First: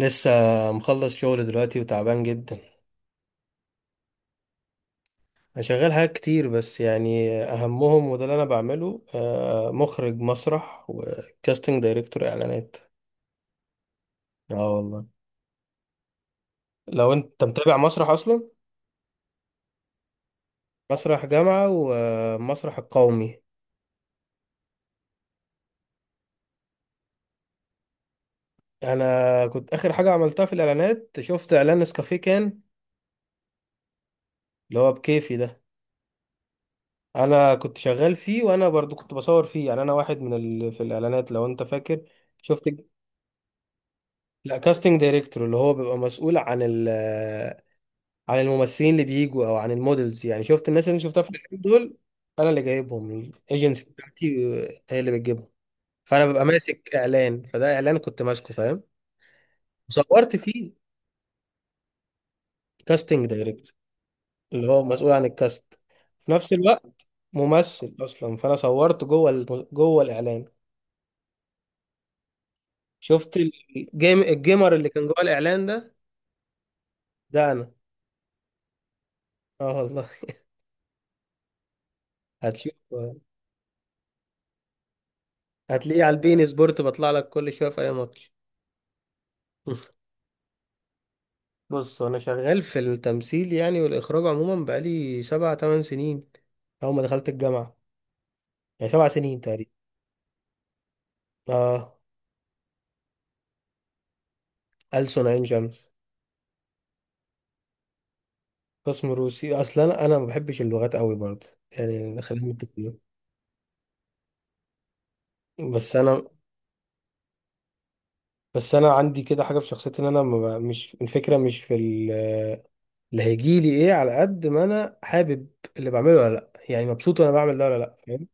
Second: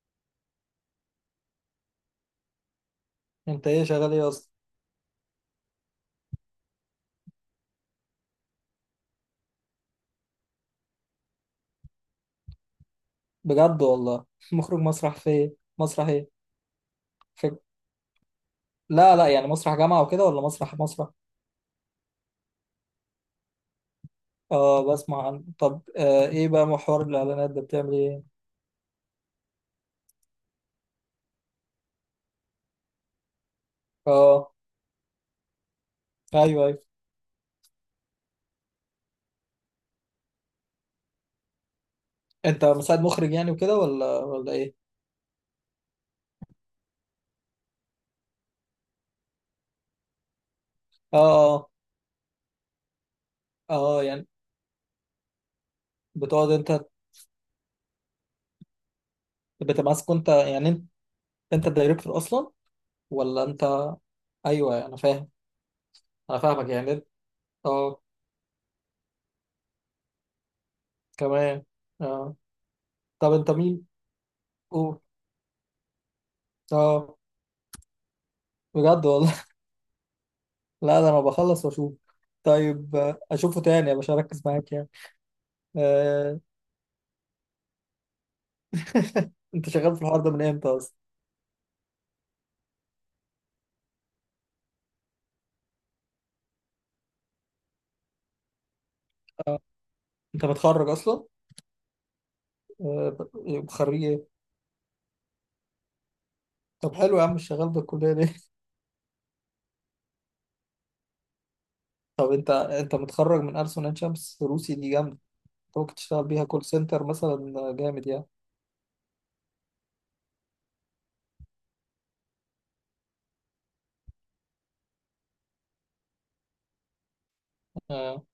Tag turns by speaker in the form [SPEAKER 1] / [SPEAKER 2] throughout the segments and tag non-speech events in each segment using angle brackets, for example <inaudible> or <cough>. [SPEAKER 1] لسه مخلص شغل دلوقتي وتعبان جدا.
[SPEAKER 2] انت ايه شغال ايه اصلا؟
[SPEAKER 1] انا شغال حاجات كتير، بس يعني اهمهم وده اللي انا بعمله، مخرج مسرح وكاستنج دايركتور اعلانات.
[SPEAKER 2] بجد والله. <laughs>
[SPEAKER 1] اه
[SPEAKER 2] مخرج
[SPEAKER 1] والله.
[SPEAKER 2] مسرح، في ايه مسرح ايه؟
[SPEAKER 1] لو انت
[SPEAKER 2] في...
[SPEAKER 1] متابع مسرح اصلا؟
[SPEAKER 2] لا لا، يعني مسرح جامعة وكده ولا مسرح مسرح؟
[SPEAKER 1] مسرح جامعة ومسرح القومي.
[SPEAKER 2] اه، بسمع عن طب. ايه بقى محور الاعلانات ده، بتعمل ايه؟
[SPEAKER 1] انا كنت اخر حاجة عملتها في الاعلانات، شفت اعلان نسكافيه كان
[SPEAKER 2] اه،
[SPEAKER 1] اللي هو بكيفي ده.
[SPEAKER 2] ايوه ايوه.
[SPEAKER 1] انا كنت شغال فيه، وانا برضو كنت بصور فيه، يعني انا واحد من في الاعلانات، لو انت فاكر.
[SPEAKER 2] انت
[SPEAKER 1] شفت.
[SPEAKER 2] مساعد مخرج يعني وكده ولا
[SPEAKER 1] لا،
[SPEAKER 2] ايه؟
[SPEAKER 1] كاستنج دايركتور اللي هو بيبقى مسؤول عن الممثلين اللي بيجوا او عن المودلز، يعني شفت الناس اللي أنا
[SPEAKER 2] اه
[SPEAKER 1] شفتها في الفيلم
[SPEAKER 2] اه.
[SPEAKER 1] دول. انا اللي جايبهم.
[SPEAKER 2] اه
[SPEAKER 1] الايجنسي
[SPEAKER 2] اه، يعني.
[SPEAKER 1] بتاعتي هي اللي بتجيبهم. فانا ببقى
[SPEAKER 2] بتقعد انت.
[SPEAKER 1] ماسك اعلان، فده اعلان كنت ماسكه، فاهم.
[SPEAKER 2] بتمسك انت
[SPEAKER 1] وصورت
[SPEAKER 2] يعني
[SPEAKER 1] فيه.
[SPEAKER 2] انت. انت الدايركتور اصلا؟
[SPEAKER 1] كاستنج
[SPEAKER 2] ولا انت.
[SPEAKER 1] دايركتور اللي هو
[SPEAKER 2] ايوه انا
[SPEAKER 1] مسؤول عن
[SPEAKER 2] فاهم.
[SPEAKER 1] الكاست في
[SPEAKER 2] انا
[SPEAKER 1] نفس
[SPEAKER 2] فاهمك
[SPEAKER 1] الوقت،
[SPEAKER 2] يعني.
[SPEAKER 1] ممثل
[SPEAKER 2] اه
[SPEAKER 1] اصلا، فانا صورت جوه جوه الاعلان.
[SPEAKER 2] كمان اه. طب
[SPEAKER 1] شفت
[SPEAKER 2] انت مين؟
[SPEAKER 1] الجيمر اللي
[SPEAKER 2] اوه.
[SPEAKER 1] كان جوه الاعلان ده،
[SPEAKER 2] اه.
[SPEAKER 1] ده انا.
[SPEAKER 2] بجد والله.
[SPEAKER 1] اه والله. <laughs>
[SPEAKER 2] لا، ده انا بخلص واشوف.
[SPEAKER 1] هتشوف،
[SPEAKER 2] طيب، اشوفه تاني، مش هركز معاك يعني.
[SPEAKER 1] هتلاقيه على
[SPEAKER 2] آه،
[SPEAKER 1] البين سبورت، بطلع لك كل شويه في اي ماتش.
[SPEAKER 2] انت شغال
[SPEAKER 1] <laughs>
[SPEAKER 2] في الحوار ده من امتى اصلا؟
[SPEAKER 1] بص، انا شغال في التمثيل يعني والاخراج عموما بقالي سبع تمن سنين، اول ما دخلت الجامعه، يعني 7 سنين تقريبا.
[SPEAKER 2] انت متخرج اصلا؟
[SPEAKER 1] اه.
[SPEAKER 2] آه، خريج ايه؟
[SPEAKER 1] ألسن عين شمس.
[SPEAKER 2] طب حلو يا عم، مش شغال بالكليه ليه؟
[SPEAKER 1] قسم روسي اصلا، انا ما بحبش اللغات قوي برضه،
[SPEAKER 2] <laughs>
[SPEAKER 1] يعني
[SPEAKER 2] طب
[SPEAKER 1] خلينا
[SPEAKER 2] انت
[SPEAKER 1] متفقين.
[SPEAKER 2] متخرج من ألسن عين شمس، روسي دي جامده. انت ممكن
[SPEAKER 1] بس انا
[SPEAKER 2] تشتغل بيها كول سنتر مثلا، جامد يعني.
[SPEAKER 1] بس انا عندي كده حاجه في شخصيتي، ان انا ما بقى- مش الفكره مش في اللي هيجي لي ايه، على قد ما انا حابب اللي بعمله ولا لا، يعني مبسوط وانا بعمل ده ولا لا.
[SPEAKER 2] آه.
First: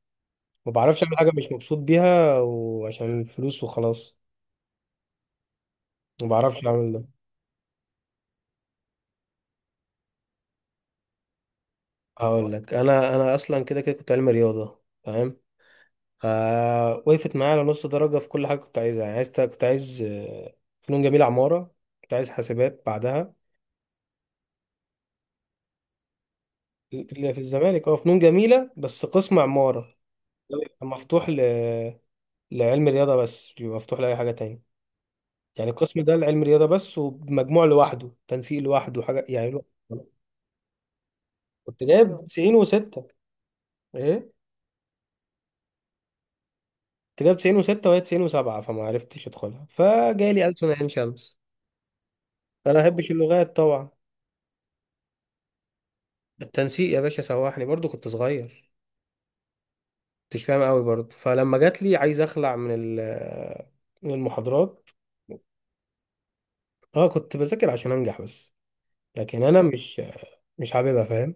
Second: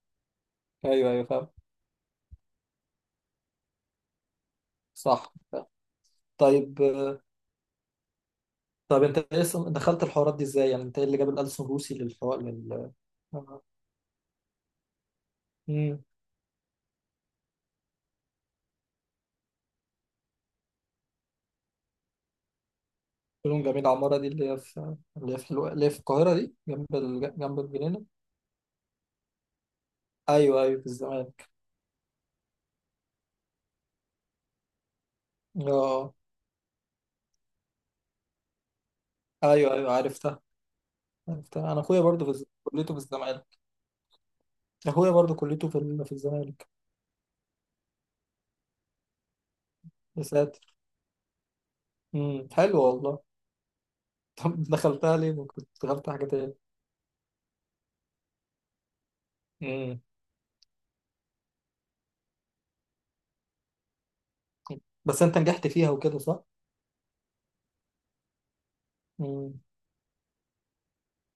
[SPEAKER 1] ما بعرفش
[SPEAKER 2] ايوه
[SPEAKER 1] اعمل
[SPEAKER 2] ايوه
[SPEAKER 1] حاجه
[SPEAKER 2] فاهم.
[SPEAKER 1] مش مبسوط بيها وعشان الفلوس وخلاص.
[SPEAKER 2] صح.
[SPEAKER 1] ما بعرفش
[SPEAKER 2] طيب،
[SPEAKER 1] اعمل ده.
[SPEAKER 2] طب انت ايه اصلا دخلت الحوارات دي ازاي؟ يعني انت ايه اللي جاب الألسن روسي للحوار
[SPEAKER 1] هقول لك،
[SPEAKER 2] لل...
[SPEAKER 1] انا
[SPEAKER 2] آه.
[SPEAKER 1] اصلا كده كده كنت علمي رياضه، تمام.
[SPEAKER 2] مم.
[SPEAKER 1] وقفت معايا على نص درجه في كل حاجه كنت عايزها، يعني كنت عايز فنون جميله عماره، كنت عايز حاسبات بعدها.
[SPEAKER 2] شؤون جميل عمارة دي اللي هي في، اللي هي في القاهرة دي، جنب
[SPEAKER 1] اللي في
[SPEAKER 2] جنب
[SPEAKER 1] الزمالك، اه،
[SPEAKER 2] الجنينة.
[SPEAKER 1] فنون جميله بس قسم عماره. ده
[SPEAKER 2] أيوه أيوه،
[SPEAKER 1] بيبقى
[SPEAKER 2] في
[SPEAKER 1] مفتوح
[SPEAKER 2] الزمالك.
[SPEAKER 1] لعلم رياضه بس، بيبقى مفتوح لاي حاجه تانية. يعني القسم
[SPEAKER 2] اه.
[SPEAKER 1] ده لعلم رياضه بس، ومجموع لوحده، تنسيق لوحده، حاجه يعني
[SPEAKER 2] أيوه أيوه
[SPEAKER 1] لوحده.
[SPEAKER 2] عرفتها. عرفتها. أنا
[SPEAKER 1] كنت
[SPEAKER 2] أخويا
[SPEAKER 1] جايب
[SPEAKER 2] برضه في كليته في
[SPEAKER 1] 96.
[SPEAKER 2] الزمالك.
[SPEAKER 1] ايه؟
[SPEAKER 2] أخويا برضه كليته في الزمالك.
[SPEAKER 1] كنت جايب 96 وهي 97، فما عرفتش ادخلها
[SPEAKER 2] يا
[SPEAKER 1] فجالي ألسن
[SPEAKER 2] ساتر.
[SPEAKER 1] عين شمس. انا
[SPEAKER 2] حلو
[SPEAKER 1] ما بحبش
[SPEAKER 2] والله.
[SPEAKER 1] اللغات طبعا.
[SPEAKER 2] <laughs> طب دخلتها ليه؟ ما كنت دخلت حاجة تاني.
[SPEAKER 1] التنسيق يا باشا سوحني، برضو كنت صغير،
[SPEAKER 2] امم.
[SPEAKER 1] كنتش فاهم قوي برضو، فلما جات لي عايز اخلع من من المحاضرات.
[SPEAKER 2] بس أنت نجحت فيها وكده صح؟
[SPEAKER 1] اه، كنت بذاكر عشان انجح بس، لكن
[SPEAKER 2] امم.
[SPEAKER 1] انا مش حاببها، فاهم.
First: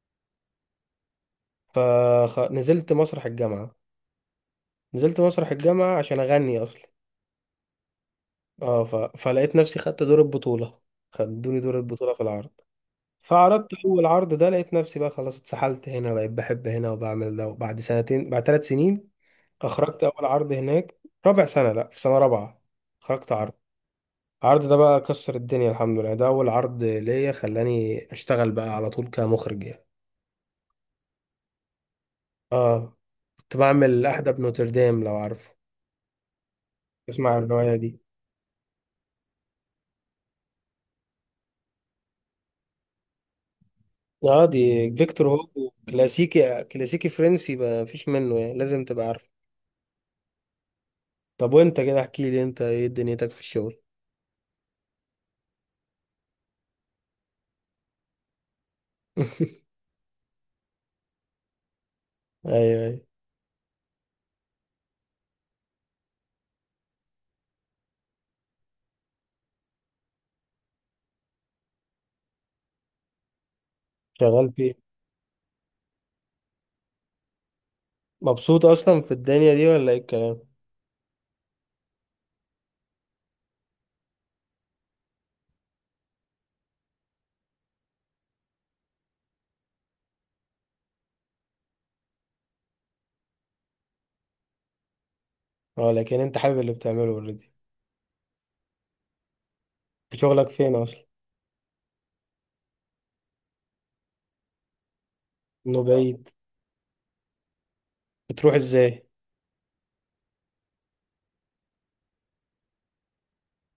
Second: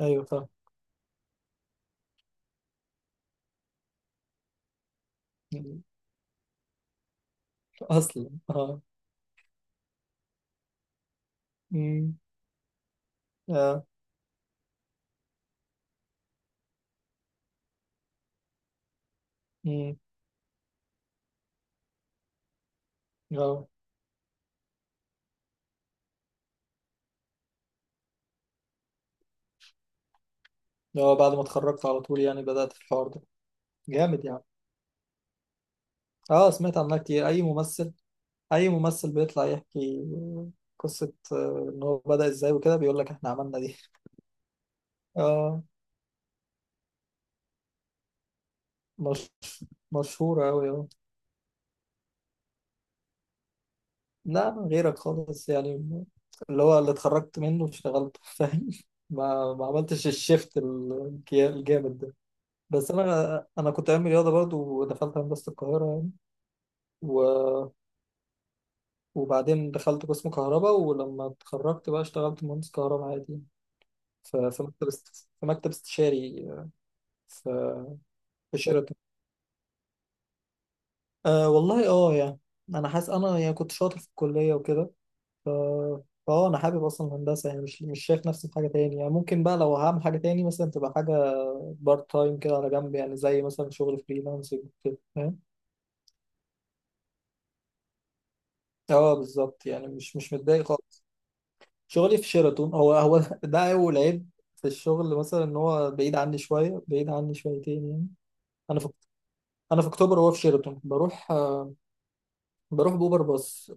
[SPEAKER 2] أيوه فاهم.
[SPEAKER 1] فنزلت مسرح الجامعة، نزلت مسرح
[SPEAKER 2] مم.
[SPEAKER 1] الجامعة عشان اغني اصلا.
[SPEAKER 2] أصلا اه.
[SPEAKER 1] اه، فلقيت نفسي خدت دور البطولة، خدوني دور البطولة
[SPEAKER 2] امم.
[SPEAKER 1] في العرض. فعرضت
[SPEAKER 2] اه.
[SPEAKER 1] اول عرض ده، لقيت نفسي بقى خلاص اتسحلت هنا، بقيت بحب هنا وبعمل ده، وبعد سنتين، بعد 3 سنين
[SPEAKER 2] امم.
[SPEAKER 1] اخرجت اول عرض هناك. رابع سنه، لا، في سنه رابعه خرجت عرض.
[SPEAKER 2] اه.
[SPEAKER 1] العرض ده بقى كسر الدنيا الحمد لله، ده اول عرض ليا خلاني اشتغل بقى على طول كمخرج يعني.
[SPEAKER 2] بعد ما اتخرجت على طول يعني بدأت في
[SPEAKER 1] اه
[SPEAKER 2] الحوار ده؟
[SPEAKER 1] كنت بعمل
[SPEAKER 2] جامد
[SPEAKER 1] احدى
[SPEAKER 2] يعني.
[SPEAKER 1] بنوتردام، لو عارفه.
[SPEAKER 2] اه، سمعت عنها كتير.
[SPEAKER 1] اسمع
[SPEAKER 2] اي
[SPEAKER 1] الروايه
[SPEAKER 2] ممثل.
[SPEAKER 1] دي.
[SPEAKER 2] اي ممثل بيطلع يحكي قصة، ان هو بدأ ازاي وكده، بيقول لك احنا عملنا دي.
[SPEAKER 1] اه، دي
[SPEAKER 2] <laughs>
[SPEAKER 1] فيكتور
[SPEAKER 2] اه.
[SPEAKER 1] هوجو، كلاسيكي كلاسيكي فرنسي، ما فيش منه، يعني لازم تبقى عارفه.
[SPEAKER 2] مش مشهورة اوي، اه.
[SPEAKER 1] طب وانت كده احكي لي، انت ايه دنيتك في الشغل؟
[SPEAKER 2] لا غيرك خالص يعني. اللي هو اللي اتخرجت منه اشتغلت. <laughs> فاهم. ما
[SPEAKER 1] <laughs>
[SPEAKER 2] عملتش الشيفت الجامد ده.
[SPEAKER 1] ايوه
[SPEAKER 2] بس
[SPEAKER 1] ايوه.
[SPEAKER 2] انا كنت عامل رياضة برضو، ودخلت هندسة القاهرة يعني. و... وبعدين دخلت قسم كهرباء، ولما اتخرجت بقى اشتغلت مهندس كهرباء عادي في
[SPEAKER 1] شغال
[SPEAKER 2] في
[SPEAKER 1] فيه.
[SPEAKER 2] مكتب في مكتب استشاري، في، في
[SPEAKER 1] مبسوط
[SPEAKER 2] شركة.
[SPEAKER 1] اصلا في الدنيا دي ولا ايه الكلام؟
[SPEAKER 2] أه والله، اه يعني انا حاسس انا يعني كنت شاطر في الكليه وكده. ف انا حابب اصلا الهندسه يعني، مش شايف نفسي في حاجه تاني يعني. ممكن بقى لو هعمل حاجه تاني مثلا تبقى حاجه بارت تايم كده على جنب، يعني زي مثلا شغل فريلانسنج كده، فاهم.
[SPEAKER 1] اه، لكن انت حابب اللي بتعمله اوريدي.
[SPEAKER 2] اه بالظبط، يعني مش
[SPEAKER 1] شغلك
[SPEAKER 2] متضايق
[SPEAKER 1] فين
[SPEAKER 2] خالص.
[SPEAKER 1] اصلا؟
[SPEAKER 2] شغلي في شيراتون هو هو. <laughs> ده اول عيب في الشغل، مثلا ان
[SPEAKER 1] انه
[SPEAKER 2] هو بعيد
[SPEAKER 1] بعيد.
[SPEAKER 2] عني شويه، بعيد عني شويتين يعني.
[SPEAKER 1] بتروح
[SPEAKER 2] انا في
[SPEAKER 1] ازاي؟
[SPEAKER 2] انا في اكتوبر وهو في شيراتون، بروح بروح باوبر باص.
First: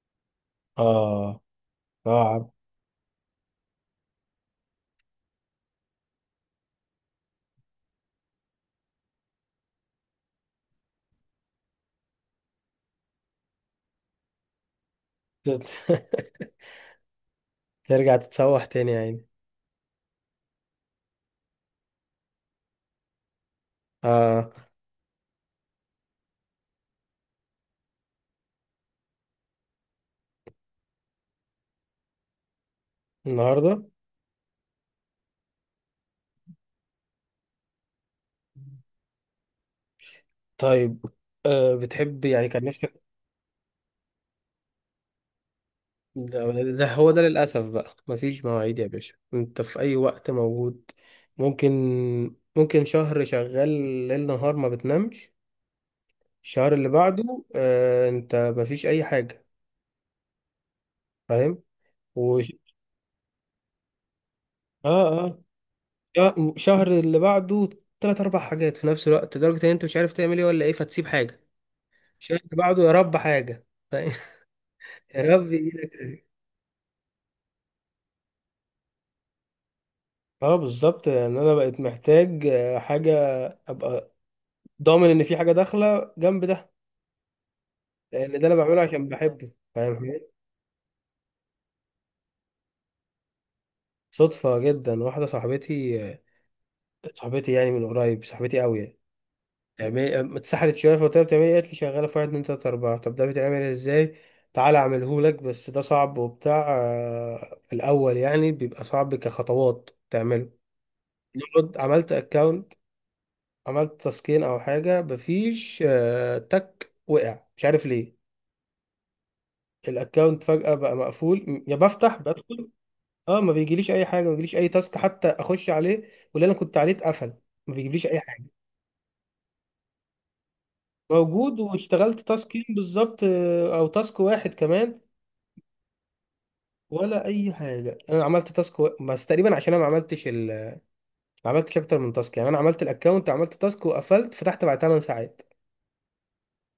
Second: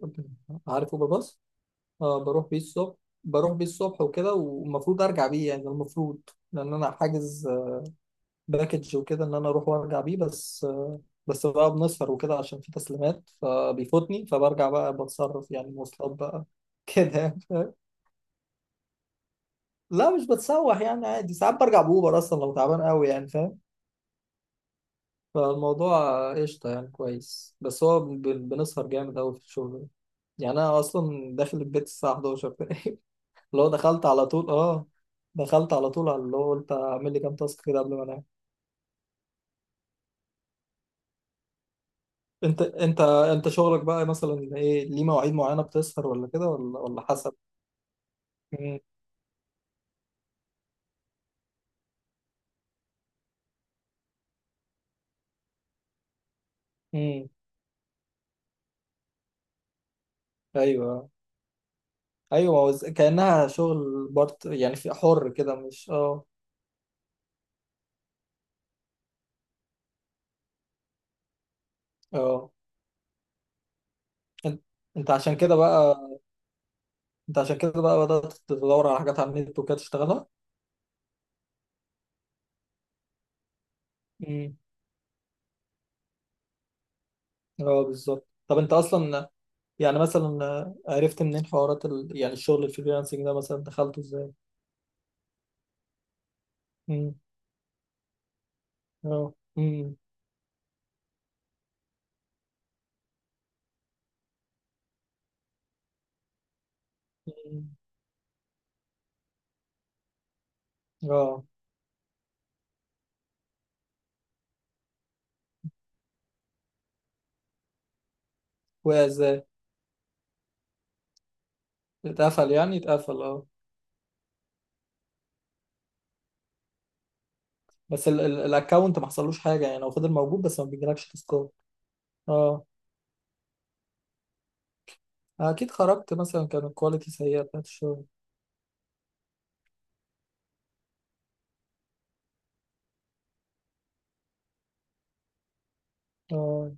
[SPEAKER 2] عارف اوبر باص؟
[SPEAKER 1] اه، اه،
[SPEAKER 2] اه، بروح بيه الصبح. بروح بيه الصبح وكده، والمفروض ارجع بيه، يعني المفروض، لان انا حاجز باكج وكده ان انا اروح وارجع بيه. بس بقى بنسهر وكده عشان في تسليمات فبيفوتني، فبرجع بقى بتصرف يعني، مواصلات بقى.
[SPEAKER 1] <laughs>
[SPEAKER 2] <laughs> كده يعني فاهم؟
[SPEAKER 1] ترجع تتسوح تاني يعني.
[SPEAKER 2] لا مش بتسوح يعني، عادي ساعات برجع بأوبر اصلا لو تعبان قوي، يعني فاهم.
[SPEAKER 1] اه.
[SPEAKER 2] فالموضوع قشطه يعني كويس. بس هو بنسهر جامد قوي في الشغل ده. يعني انا اصلا داخل البيت الساعه 11. <laughs> اللي هو
[SPEAKER 1] النهارده.
[SPEAKER 2] دخلت على طول، اه، دخلت على طول، على اللي هو قلت اعمل لي كام تاسك كده قبل ما انام.
[SPEAKER 1] طيب، بتحب يعني،
[SPEAKER 2] انت
[SPEAKER 1] كان نفسك.
[SPEAKER 2] انت انت شغلك بقى مثلا ايه؟ ليه مواعيد معينه، بتسهر ولا كده،
[SPEAKER 1] ده
[SPEAKER 2] ولا
[SPEAKER 1] ده
[SPEAKER 2] ولا
[SPEAKER 1] هو ده
[SPEAKER 2] حسب؟
[SPEAKER 1] للاسف بقى، مفيش مواعيد
[SPEAKER 2] امم.
[SPEAKER 1] يا باشا، انت في اي وقت موجود. ممكن ممكن شهر شغال ليل نهار ما بتنامش، الشهر اللي
[SPEAKER 2] امم.
[SPEAKER 1] بعده انت مفيش اي حاجه،
[SPEAKER 2] ايوه
[SPEAKER 1] فاهم و...
[SPEAKER 2] ايوه، ما هو كانها شغل بارت يعني، في
[SPEAKER 1] اه
[SPEAKER 2] حر
[SPEAKER 1] اه،
[SPEAKER 2] كده مش، اه.
[SPEAKER 1] شهر اللي بعده تلات اربع حاجات في نفس الوقت، لدرجة ان انت مش عارف تعمل ايه ولا ايه، فتسيب حاجة. الشهر
[SPEAKER 2] اه،
[SPEAKER 1] اللي بعده يا رب حاجة، <laughs>
[SPEAKER 2] انت انت
[SPEAKER 1] يا
[SPEAKER 2] عشان
[SPEAKER 1] رب
[SPEAKER 2] كده بقى.
[SPEAKER 1] يجيلك.
[SPEAKER 2] انت عشان كده بقى بدات تدور على حاجات على النت وكده تشتغلها.
[SPEAKER 1] اه بالظبط، لان انا بقيت محتاج حاجة ابقى
[SPEAKER 2] امم.
[SPEAKER 1] ضامن ان في حاجة داخلة جنب ده،
[SPEAKER 2] اه بالظبط.
[SPEAKER 1] لان ده انا
[SPEAKER 2] طب انت
[SPEAKER 1] بعمله عشان
[SPEAKER 2] اصلا،
[SPEAKER 1] بحبه، فاهم
[SPEAKER 2] يعني
[SPEAKER 1] حاجة؟
[SPEAKER 2] مثلا عرفت منين حوارات يعني الشغل الفريلانسنج ده، مثلا دخلته ازاي؟
[SPEAKER 1] صدفة جدا. واحدة صاحبتي، صاحبتي يعني من قريب، صاحبتي قوي.
[SPEAKER 2] اه، امم.
[SPEAKER 1] تعملي اتسحلت شويه فقلت لها بتعملي إيه؟ قالت لي شغاله في واحد اتنين تلاته اربعه. طب ده بيتعمل ازاي؟ تعالى اعمله لك، بس ده صعب وبتاع، في
[SPEAKER 2] أمم.
[SPEAKER 1] الاول يعني بيبقى صعب كخطوات تعمله.
[SPEAKER 2] اه.
[SPEAKER 1] نقعد. عملت اكونت، عملت تسكين او حاجه، مفيش تك، وقع مش عارف ليه.
[SPEAKER 2] وقع ازاي؟
[SPEAKER 1] الاكونت فجاه بقى مقفول، يا بفتح
[SPEAKER 2] اتقفل
[SPEAKER 1] بدخل.
[SPEAKER 2] يعني اتقفل،
[SPEAKER 1] اه،
[SPEAKER 2] اه.
[SPEAKER 1] ما بيجيليش اي حاجه، ما بيجيليش اي تاسك حتى اخش عليه، واللي انا كنت عليه اتقفل. ما بيجيبليش
[SPEAKER 2] بس
[SPEAKER 1] اي حاجه.
[SPEAKER 2] الاكونت ما حصلوش حاجه يعني، هو فضل موجود بس ما بيجيلكش تسكور.
[SPEAKER 1] موجود، واشتغلت تاسكين
[SPEAKER 2] اه
[SPEAKER 1] بالظبط، او تاسك واحد كمان.
[SPEAKER 2] اكيد خرجت، مثلا كان الكواليتي
[SPEAKER 1] ولا
[SPEAKER 2] سيئه
[SPEAKER 1] اي
[SPEAKER 2] بتاعت
[SPEAKER 1] حاجه،
[SPEAKER 2] الشغل.
[SPEAKER 1] انا عملت تاسك بس تقريبا عشان انا ما عملتش اكتر من تاسك، يعني انا عملت الاكونت عملت تاسك وقفلت، فتحت بعد 8 ساعات،
[SPEAKER 2] اه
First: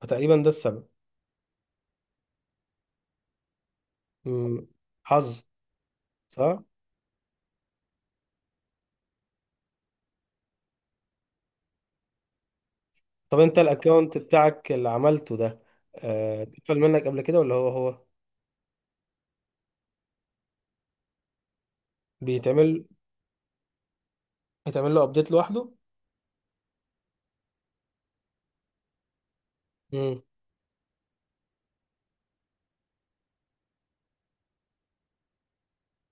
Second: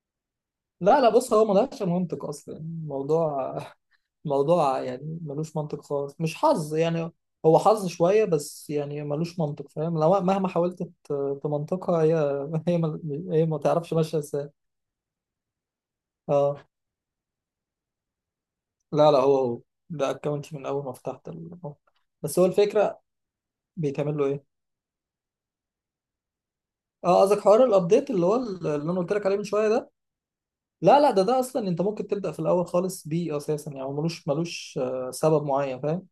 [SPEAKER 1] فتقريبا ده السبب.
[SPEAKER 2] لا لا، بص هو ملهاش منطق اصلا الموضوع. <laughs>
[SPEAKER 1] مم.
[SPEAKER 2] موضوع يعني
[SPEAKER 1] حظ.
[SPEAKER 2] ملوش منطق خالص، مش
[SPEAKER 1] صح.
[SPEAKER 2] حظ يعني. هو حظ شويه بس، يعني ملوش منطق، فاهم. لو مهما حاولت تمنطقها هي. <laughs> هي
[SPEAKER 1] طب
[SPEAKER 2] هي ما
[SPEAKER 1] انت
[SPEAKER 2] تعرفش ماشيه
[SPEAKER 1] الاكونت
[SPEAKER 2] ازاي.
[SPEAKER 1] بتاعك اللي عملته ده،
[SPEAKER 2] اه
[SPEAKER 1] اتقفل منك قبل كده ولا هو هو؟
[SPEAKER 2] لا لا، هو هو. ده اكونت من اول ما فتحت أه. بس هو
[SPEAKER 1] بيتعمل.
[SPEAKER 2] الفكره، بيتعمل له ايه؟
[SPEAKER 1] بيتعمل له ابديت لوحده.
[SPEAKER 2] اه قصدك حوار الابديت اللي هو اللي انا قلت لك عليه من شويه ده؟
[SPEAKER 1] امم.
[SPEAKER 2] لا لا، ده اصلا انت ممكن تبدا في الاول خالص بيه اساسا، يعني هو ملوش سبب معين، فاهم.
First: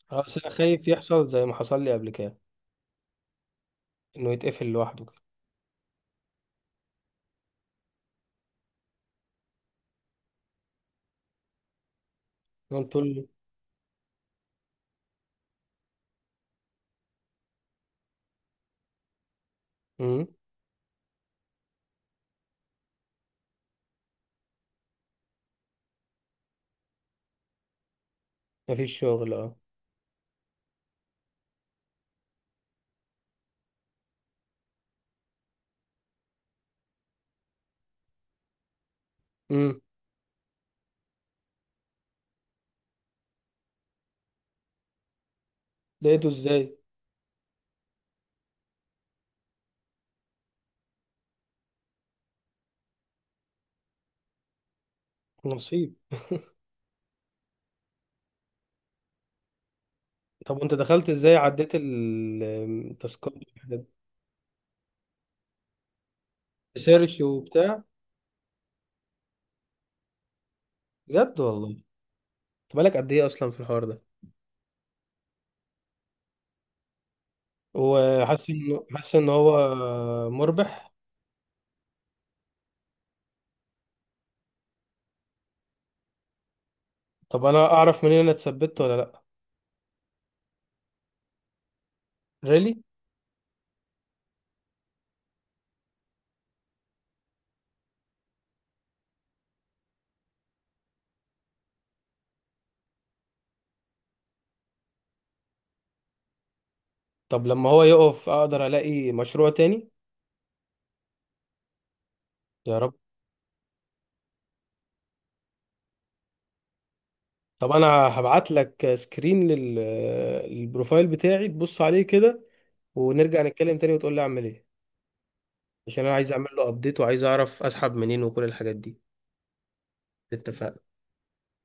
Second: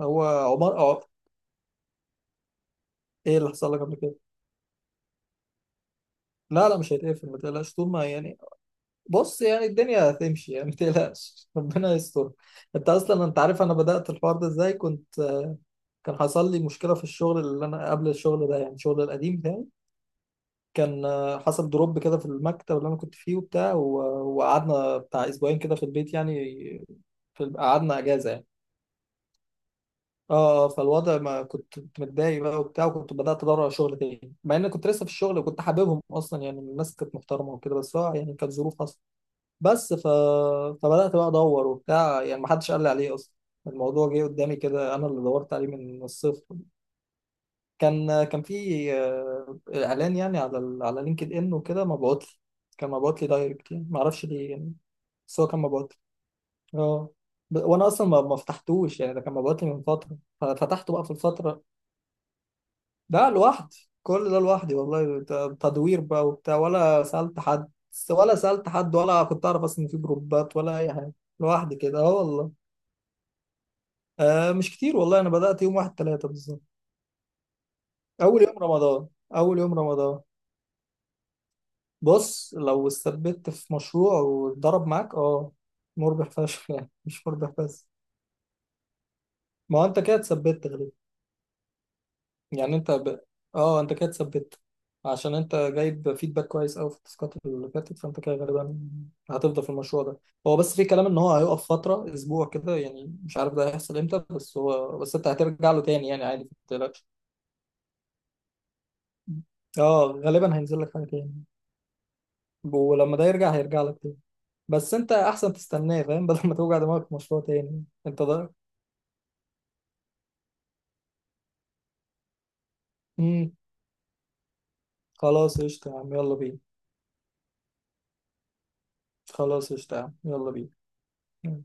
[SPEAKER 2] هو
[SPEAKER 1] بس انا
[SPEAKER 2] عمر،
[SPEAKER 1] خايف
[SPEAKER 2] اه.
[SPEAKER 1] يحصل زي ما حصل لي قبل كده،
[SPEAKER 2] ايه اللي حصل لك قبل كده؟
[SPEAKER 1] انه يتقفل لوحده.
[SPEAKER 2] لا لا، مش هيتقفل، ما تقلقش طول ما يعني. بص يعني الدنيا هتمشي، يعني ما تقلقش. <laughs> ربنا يستر.
[SPEAKER 1] كده
[SPEAKER 2] انت
[SPEAKER 1] انت تقول
[SPEAKER 2] اصلا
[SPEAKER 1] لي.
[SPEAKER 2] انت عارف انا بدات الحوار ده ازاي؟ كنت، كان حصل لي مشكله في الشغل اللي انا قبل الشغل ده، يعني الشغل القديم بتاعي.
[SPEAKER 1] امم.
[SPEAKER 2] كان حصل دروب كده في المكتب اللي انا كنت فيه وبتاع، وقعدنا بتاع اسبوعين كده في البيت يعني، في قعدنا اجازه يعني.
[SPEAKER 1] مفيش شغل، اه.
[SPEAKER 2] اه. فالوضع، ما كنت متضايق بقى وبتاع، وكنت بدات ادور على شغل تاني، مع ان كنت لسه في الشغل وكنت حاببهم اصلا، يعني الناس كانت محترمه وكده، بس هو يعني كانت ظروف اصلا.
[SPEAKER 1] امم.
[SPEAKER 2] بس ف... فبدات بقى ادور وبتاع، يعني ما حدش قال لي عليه اصلا. الموضوع جه قدامي كده، انا اللي دورت عليه من
[SPEAKER 1] لقيته
[SPEAKER 2] الصفر.
[SPEAKER 1] ازاي؟
[SPEAKER 2] كان في اعلان يعني على على لينكد ان وكده، مبعوت لي. كان مبعوت لي دايركت يعني، ما اعرفش ليه يعني. بس هو كان مبعوت
[SPEAKER 1] نصيب.
[SPEAKER 2] لي. اه، وانا اصلا ما فتحتوش يعني، ده كان مبعوت لي من فتره
[SPEAKER 1] طب وانت
[SPEAKER 2] ففتحته بقى
[SPEAKER 1] دخلت
[SPEAKER 2] في
[SPEAKER 1] ازاي
[SPEAKER 2] الفتره.
[SPEAKER 1] عديت
[SPEAKER 2] ده
[SPEAKER 1] التاسكات والحاجات
[SPEAKER 2] لوحدي،
[SPEAKER 1] دي؟
[SPEAKER 2] كل ده لوحدي والله، تدوير بقى وبتاع، ولا
[SPEAKER 1] سيرش
[SPEAKER 2] سالت حد،
[SPEAKER 1] وبتاع.
[SPEAKER 2] ولا سالت حد، ولا كنت اعرف اصلا إن في جروبات ولا اي حاجه.
[SPEAKER 1] بجد والله.
[SPEAKER 2] لوحدي كده، اه والله.
[SPEAKER 1] انت بالك قد ايه اصلا في الحوار ده؟
[SPEAKER 2] مش كتير والله، انا بدات يوم واحد ثلاثة بالظبط. اول
[SPEAKER 1] وحاسس
[SPEAKER 2] يوم
[SPEAKER 1] انه
[SPEAKER 2] رمضان.
[SPEAKER 1] حاسس ان
[SPEAKER 2] اول
[SPEAKER 1] هو
[SPEAKER 2] يوم رمضان.
[SPEAKER 1] مربح.
[SPEAKER 2] بص لو استثبت في مشروع وضرب معاك، اه، مربح فشخ يعني، مش
[SPEAKER 1] طب
[SPEAKER 2] مربح
[SPEAKER 1] انا
[SPEAKER 2] بس.
[SPEAKER 1] اعرف منين انا اتثبت ولا لا؟
[SPEAKER 2] ما هو انت كده اتثبت غالبا.
[SPEAKER 1] ريلي.
[SPEAKER 2] يعني انت ب... اه انت كده اتثبت، عشان انت جايب فيدباك كويس قوي في التاسكات اللي فاتت، فانت كده غالبا هتفضل في المشروع ده. هو بس في كلام ان هو هيقف فترة اسبوع كده يعني، مش عارف ده هيحصل امتى، بس هو، بس انت هترجع له تاني يعني عادي، ما تقلقش.
[SPEAKER 1] طب لما هو يقف اقدر الاقي مشروع تاني.
[SPEAKER 2] اه غالبا هينزل لك حاجة تاني،
[SPEAKER 1] يا رب.
[SPEAKER 2] ولما ده يرجع هيرجع لك تاني. بس انت احسن تستناه، فاهم. <laughs> بدل ما توجع دماغك في مشروع
[SPEAKER 1] طب
[SPEAKER 2] تاني
[SPEAKER 1] انا
[SPEAKER 2] انت
[SPEAKER 1] هبعت
[SPEAKER 2] ده.
[SPEAKER 1] لك سكرين للبروفايل بتاعي تبص عليه كده، ونرجع
[SPEAKER 2] امم
[SPEAKER 1] نتكلم تاني وتقول لي اعمل ايه،
[SPEAKER 2] خلاص قشطة يا
[SPEAKER 1] عشان انا
[SPEAKER 2] عم،
[SPEAKER 1] عايز
[SPEAKER 2] يلا
[SPEAKER 1] اعمل
[SPEAKER 2] بينا.
[SPEAKER 1] له ابديت وعايز اعرف اسحب منين وكل الحاجات دي.
[SPEAKER 2] خلاص قشطة يا عم، يلا
[SPEAKER 1] اتفقنا.
[SPEAKER 2] بينا.